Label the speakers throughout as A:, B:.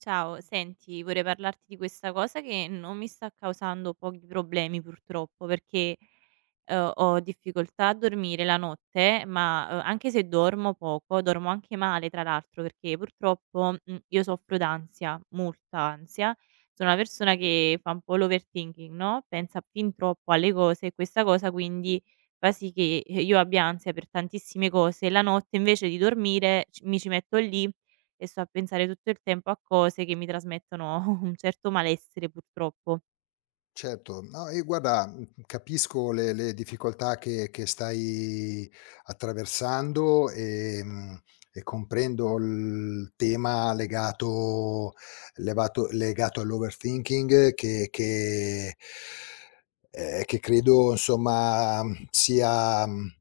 A: Ciao, senti, vorrei parlarti di questa cosa che non mi sta causando pochi problemi purtroppo, perché ho difficoltà a dormire la notte, ma anche se dormo poco, dormo anche male, tra l'altro, perché purtroppo io soffro d'ansia, molta ansia. Sono una persona che fa un po' l'overthinking, no? Pensa fin troppo alle cose e questa cosa quindi fa sì che io abbia ansia per tantissime cose. La notte invece di dormire mi ci metto lì e sto a pensare tutto il tempo a cose che mi trasmettono un certo malessere purtroppo.
B: Certo, no, e guarda, mhmm, capisco le difficoltà che stai attraversando, e comprendo il tema legato levato legato all'overthinking che che credo insomma sia, mhmm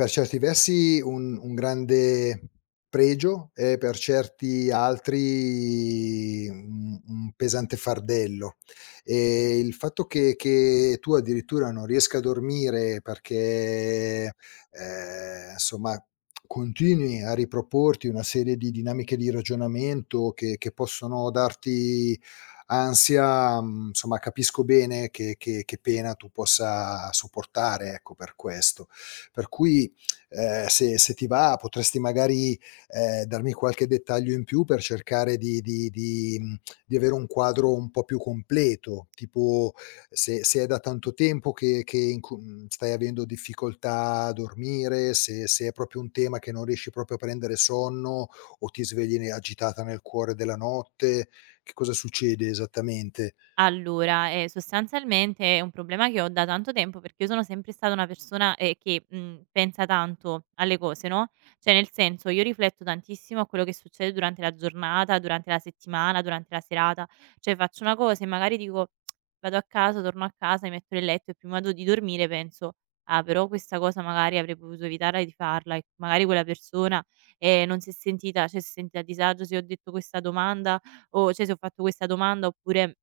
B: per certi versi un grande pregio e per certi altri un pesante fardello. Il fatto che tu addirittura non riesca a dormire perché, insomma continui a riproporti una serie di dinamiche di ragionamento che possono darti ansia, mhmm, insomma capisco bene che che pena tu possa sopportare, ecco, per questo. Per cui se ti va potresti magari, darmi qualche dettaglio in più per cercare di mhmm, di avere un quadro un po' più completo, tipo se è da tanto tempo che in cu mhmm, stai avendo difficoltà a dormire, se è proprio un tema che non riesci proprio a prendere sonno o ti svegli ne agitata nel cuore della notte, che cosa succede esattamente?
A: Allora, sostanzialmente è un problema che ho da tanto tempo, perché io sono sempre stata una persona, che, pensa tanto alle cose, no, cioè nel senso, io rifletto tantissimo a quello che succede durante la giornata, durante la settimana, durante la serata, cioè faccio una cosa e magari dico: "Tsk, Vado a casa, torno a casa, mi metto nel letto" e prima do di dormire penso: "Ah, però questa cosa magari avrei potuto evitare di farla e magari quella persona, non si è sentita cioè si è sentita a disagio se ho detto questa domanda o cioè se ho fatto questa domanda oppure"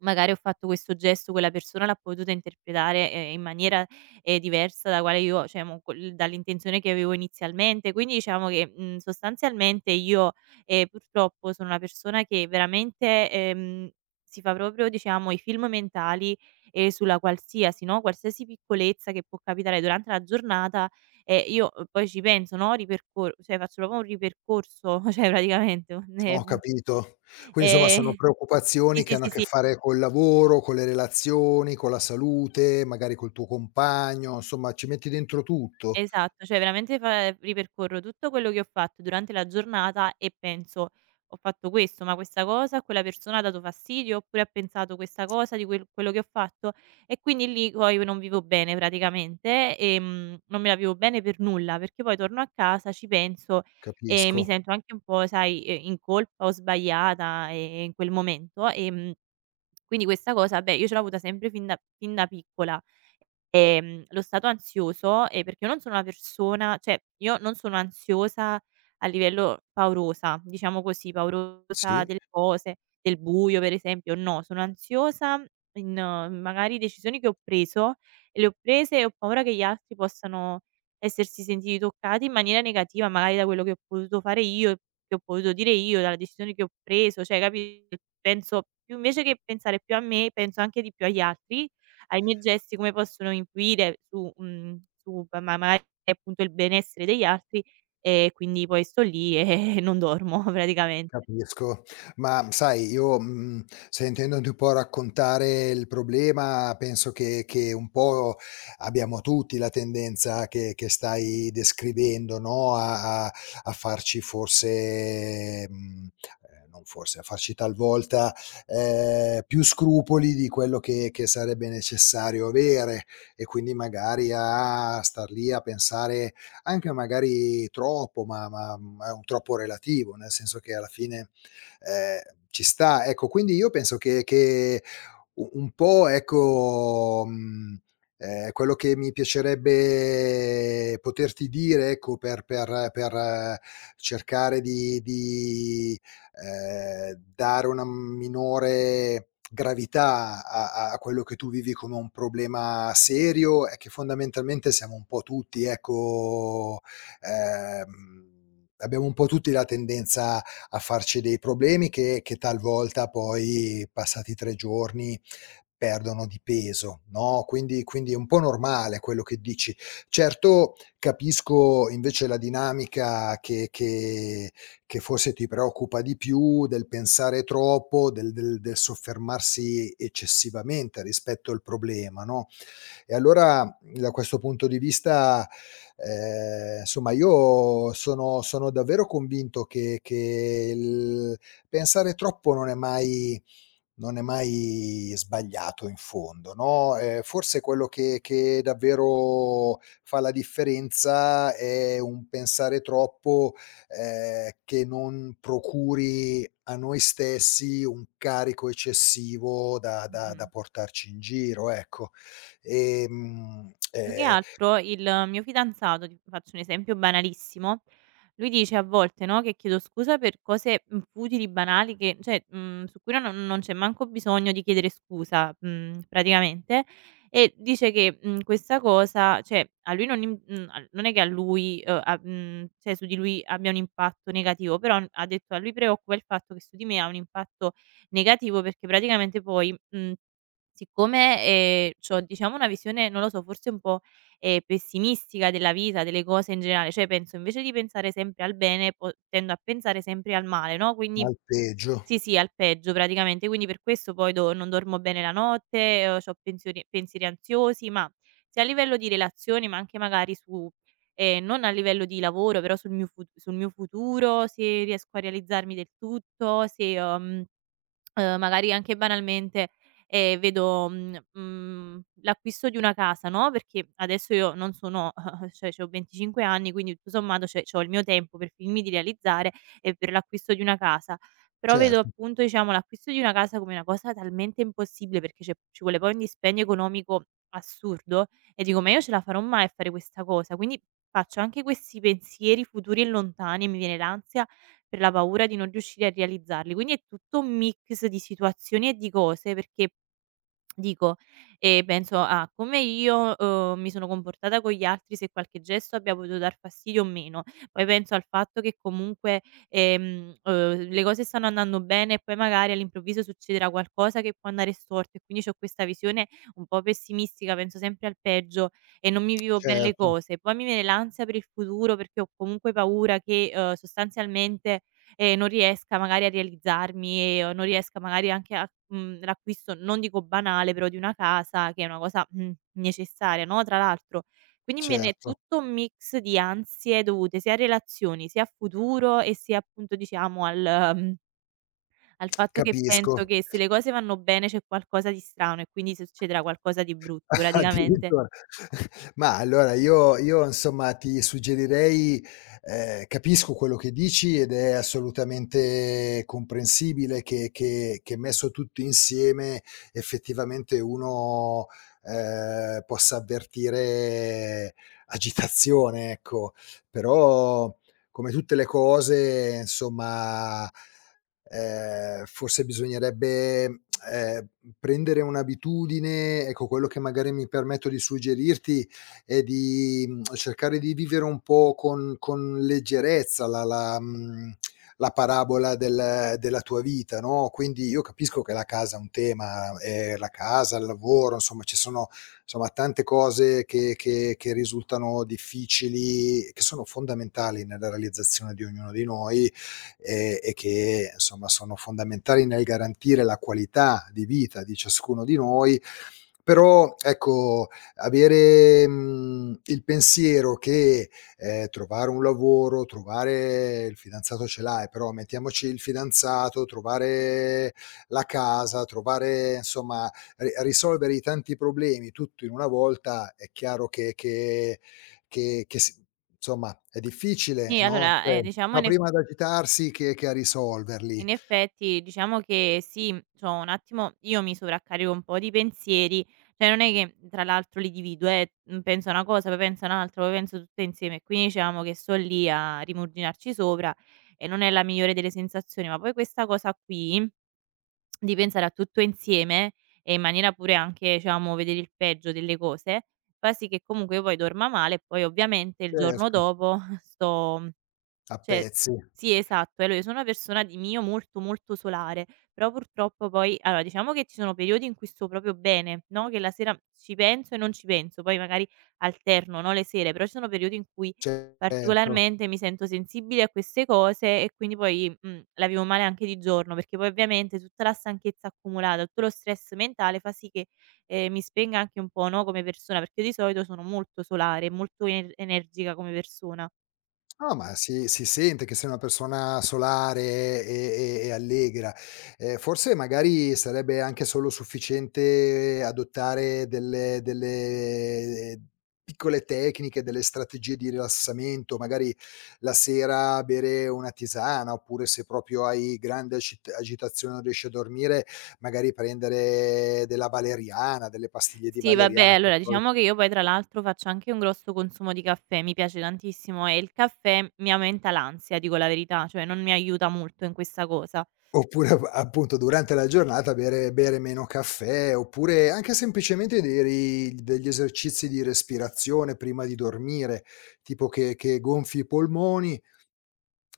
A: magari ho fatto questo gesto, quella persona l'ha potuta interpretare, in maniera, diversa da quale io cioè mo col dall'intenzione che avevo inizialmente. Quindi diciamo che, sostanzialmente io, purtroppo sono una persona che veramente, si fa proprio diciamo i film mentali, sulla qualsiasi no, qualsiasi piccolezza che può capitare durante la giornata e io poi ci penso, no, ripercor cioè faccio proprio un ripercorso, cioè praticamente un
B: Ho capito. Quindi insomma sono
A: ehm
B: preoccupazioni
A: sì,
B: che
A: sì,
B: hanno a
A: sì,
B: che
A: sì.
B: fare col lavoro, con le relazioni, con la salute, magari col tuo compagno, insomma ci metti dentro tutto.
A: Esatto, cioè veramente fa ripercorro tutto quello che ho fatto durante la giornata e penso: "Ho fatto questo, ma questa cosa a quella persona ha dato fastidio, oppure ha pensato questa cosa di quello che ho fatto". E quindi lì poi non vivo bene praticamente, non me la vivo bene per nulla, perché poi torno a casa, ci penso e mi
B: Capisco.
A: sento anche un po', sai, in colpa o sbagliata, in quel momento. Quindi questa cosa, beh, io ce l'ho avuta sempre fin da piccola. Lo stato ansioso, perché io non sono una persona cioè io non sono ansiosa a livello paurosa, diciamo così, paurosa
B: Sì.
A: delle cose, del buio per esempio, no, sono ansiosa in magari decisioni che ho preso e le ho prese e ho paura che gli altri possano essersi sentiti toccati in maniera negativa, magari da quello che ho potuto fare io, che ho potuto dire io, dalle decisioni che ho preso, cioè capi penso più invece che pensare più a me, penso anche di più agli altri ai miei gesti come possono influire su mhmm, su p ma magari appunto il benessere degli altri e quindi poi sto lì e non dormo praticamente.
B: Capisco, ma sai io, mhmm, sentendoti un po' raccontare il problema penso che un po' abbiamo tutti la tendenza che stai descrivendo, no, a farci forse, non forse, a farci talvolta, più scrupoli di quello che sarebbe necessario avere e quindi magari a star lì a pensare anche magari troppo, mhmm, è un troppo relativo, nel senso che alla fine, ehm, ci sta. Ecco, quindi io penso che u un po' ecco, quello che mi piacerebbe poterti dire, ecco, per cercare di dare una minore gravità a quello che tu vivi come un problema serio, è che fondamentalmente siamo un po' tutti, ecco, ehm, abbiamo un po' tutti la tendenza a farci dei problemi che talvolta poi passati 3 giorni perdono di peso, no, quindi è un po' normale quello che dici. Certo, capisco invece la dinamica che forse ti preoccupa di più, del pensare troppo, del soffermarsi eccessivamente rispetto al problema, no, e allora da questo punto di vista, insomma io sono davvero convinto che il pensare troppo non è mai non è mai sbagliato in fondo, no, forse quello che davvero fa la differenza è un pensare troppo, che non procuri a noi stessi un carico eccessivo da da
A: Mh-mh.
B: da portarci in giro, ecco. Ehm,
A: Più che
B: ehm,
A: altro il mio fidanzato, ti faccio un esempio banalissimo, lui dice a volte, no, che chiedo scusa per cose, futili, banali che cioè, su cui non c'è manco bisogno di chiedere scusa, praticamente, e dice che, questa cosa cioè a lui non im mhmm, al non è che a lui, cioè su di lui abbia un impatto negativo, però ha detto: "A lui preoccupa il fatto che su di me ha un impatto negativo", perché praticamente poi, mhmm siccome, c'ho diciamo una visione, non lo so, forse un po', pessimistica della vita, delle cose in generale, cioè penso invece di pensare sempre al bene, po tendo a pensare sempre al male, no,
B: ma
A: quindi
B: al peggio.
A: sì, sì, al peggio praticamente, quindi per questo poi do non dormo bene la notte, c'ho pensiori pensieri ansiosi, ma sia a livello di relazioni, ma anche magari su non a livello di lavoro, però sul mio futuro, se riesco a realizzarmi del tutto, se, magari anche banalmente, vedo, l'acquisto di una casa, no, perché adesso io non sono cioè c'ho 25 anni, quindi tutto sommato cioè c'ho il mio tempo per finirmi di realizzare e per l'acquisto di una casa. Però vedo
B: Certo,
A: appunto, diciamo, l'acquisto di una casa come una cosa talmente impossibile perché c'è ci vuole poi un dispendio economico assurdo e dico: "Ma io ce la farò mai a fare questa cosa?" Quindi faccio anche questi pensieri futuri e lontani e mi viene l'ansia per la paura di non riuscire a realizzarli. Quindi è tutto un mix di situazioni e di cose perché dico, penso a come io, mi sono comportata con gli altri, se qualche gesto abbia potuto dar fastidio o meno. Poi penso al fatto che comunque, le cose stanno andando bene e poi magari all'improvviso succederà qualcosa che può andare storto e quindi c'ho questa visione un po' pessimistica, penso sempre al peggio e non mi vivo bene le
B: certo,
A: cose. Poi mi viene l'ansia per il futuro perché ho comunque paura che, sostanzialmente e non riesca magari a realizzarmi e o non riesca magari anche a l'acquisto, non dico banale, però di una casa che è una cosa, necessaria, no, tra l'altro. Quindi me ne è
B: certo.
A: tutto un mix di ansie dovute sia a relazioni, sia a futuro e sia appunto diciamo al al fatto che penso
B: Capisco.
A: che se le cose vanno bene c'è qualcosa di strano e quindi succederà qualcosa di brutto praticamente.
B: Addirittura. Ma allora io insomma ti suggerirei capisco quello che dici ed è assolutamente comprensibile che che messo tutto insieme effettivamente uno, possa avvertire agitazione, ecco. Però come tutte le cose insomma forse bisognerebbe, ehm, prendere un'abitudine, ecco quello che magari mi permetto di suggerirti è di, mhmm, cercare di vivere un po' con leggerezza la mhmm, la parabola della tua vita, no, quindi io capisco che la casa è un tema, la casa, il lavoro, insomma ci sono insomma tante cose che che risultano difficili, che sono fondamentali nella realizzazione di ognuno di noi e che insomma sono fondamentali nel garantire la qualità di vita di ciascuno di noi però ecco avere il pensiero che trovare un lavoro, trovare il fidanzato ce l'hai, però mettiamoci il fidanzato, trovare la casa, trovare insomma risolvere i tanti problemi tutto in una volta è chiaro che insomma, è difficile,
A: Sì,
B: no,
A: allora,
B: cioè fa prima ad agitarsi che a risolverli.
A: in effetti diciamo che sì, c'ho un attimo io mi sovraccarico un po' di pensieri, cioè non è che tra l'altro li divido, penso una cosa, poi penso un'altra, poi penso tutte insieme e quindi diciamo che sto lì a rimuginarci sopra e non è la migliore delle sensazioni. Ma poi questa cosa qui di pensare a tutto insieme e in maniera pure anche, diciamo, vedere il peggio delle cose, fa sì che comunque io poi dorma male e poi ovviamente il giorno
B: Certo,
A: dopo
B: a
A: cioè
B: pezzi,
A: sì, esatto. Allora io sono una persona di mio molto, molto solare, però purtroppo poi allora diciamo che ci sono periodi in cui sto proprio bene, no, che la sera ci penso e non ci penso, poi magari alterno, no, le sere, però ci sono periodi in cui
B: certo.
A: particolarmente mi sento sensibile a queste cose e quindi poi, la vivo male anche di giorno, perché poi ovviamente tutta la stanchezza accumulata, tutto lo stress mentale fa sì che, mi spenga anche un po', no, come persona, perché io di solito sono molto solare, molto energica come persona.
B: No, ma si sente che sei una persona solare e allegra. Forse magari sarebbe anche solo sufficiente adottare delle piccole tecniche, delle strategie di rilassamento, magari la sera bere una tisana, oppure se proprio hai grande acit agitazione e non riesci a dormire, magari prendere della valeriana, delle pastiglie di
A: Sì, vabbè,
B: valeriana che
A: allora
B: trovi.
A: diciamo che io poi tra l'altro faccio anche un grosso consumo di caffè, mi piace tantissimo e il caffè mi aumenta l'ansia, dico la verità, cioè non mi aiuta molto in questa cosa.
B: Oppure ap appunto durante la giornata bere meno caffè, oppure anche semplicemente dei ri degli esercizi di respirazione prima di dormire, tipo che gonfi i polmoni,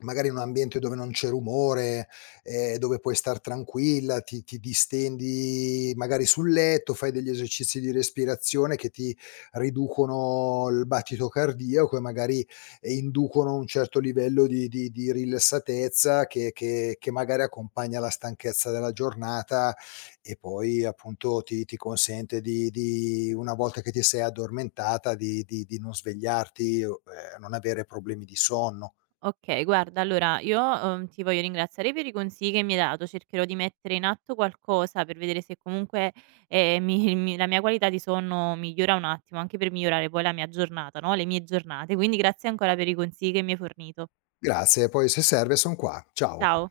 B: magari in un ambiente dove non c'è rumore, dove puoi star tranquilla, ti distendi magari sul letto, fai degli esercizi di respirazione che ti riducono il battito cardiaco e magari, inducono un certo livello di rilassatezza che che magari accompagna la stanchezza della giornata e poi appunto ti consente di una volta che ti sei addormentata di non svegliarti o, non avere problemi di sonno.
A: Okay, guarda allora io, ti voglio ringraziare per i consigli che mi hai dato, cercherò di mettere in atto qualcosa per vedere se comunque, mi mi la mia qualità di sonno migliora un attimo, anche per migliorare poi la mia giornata, no, le mie giornate. Quindi grazie ancora per i consigli che mi hai fornito.
B: Grazie, poi se serve son qua. Ciao.
A: Ciao.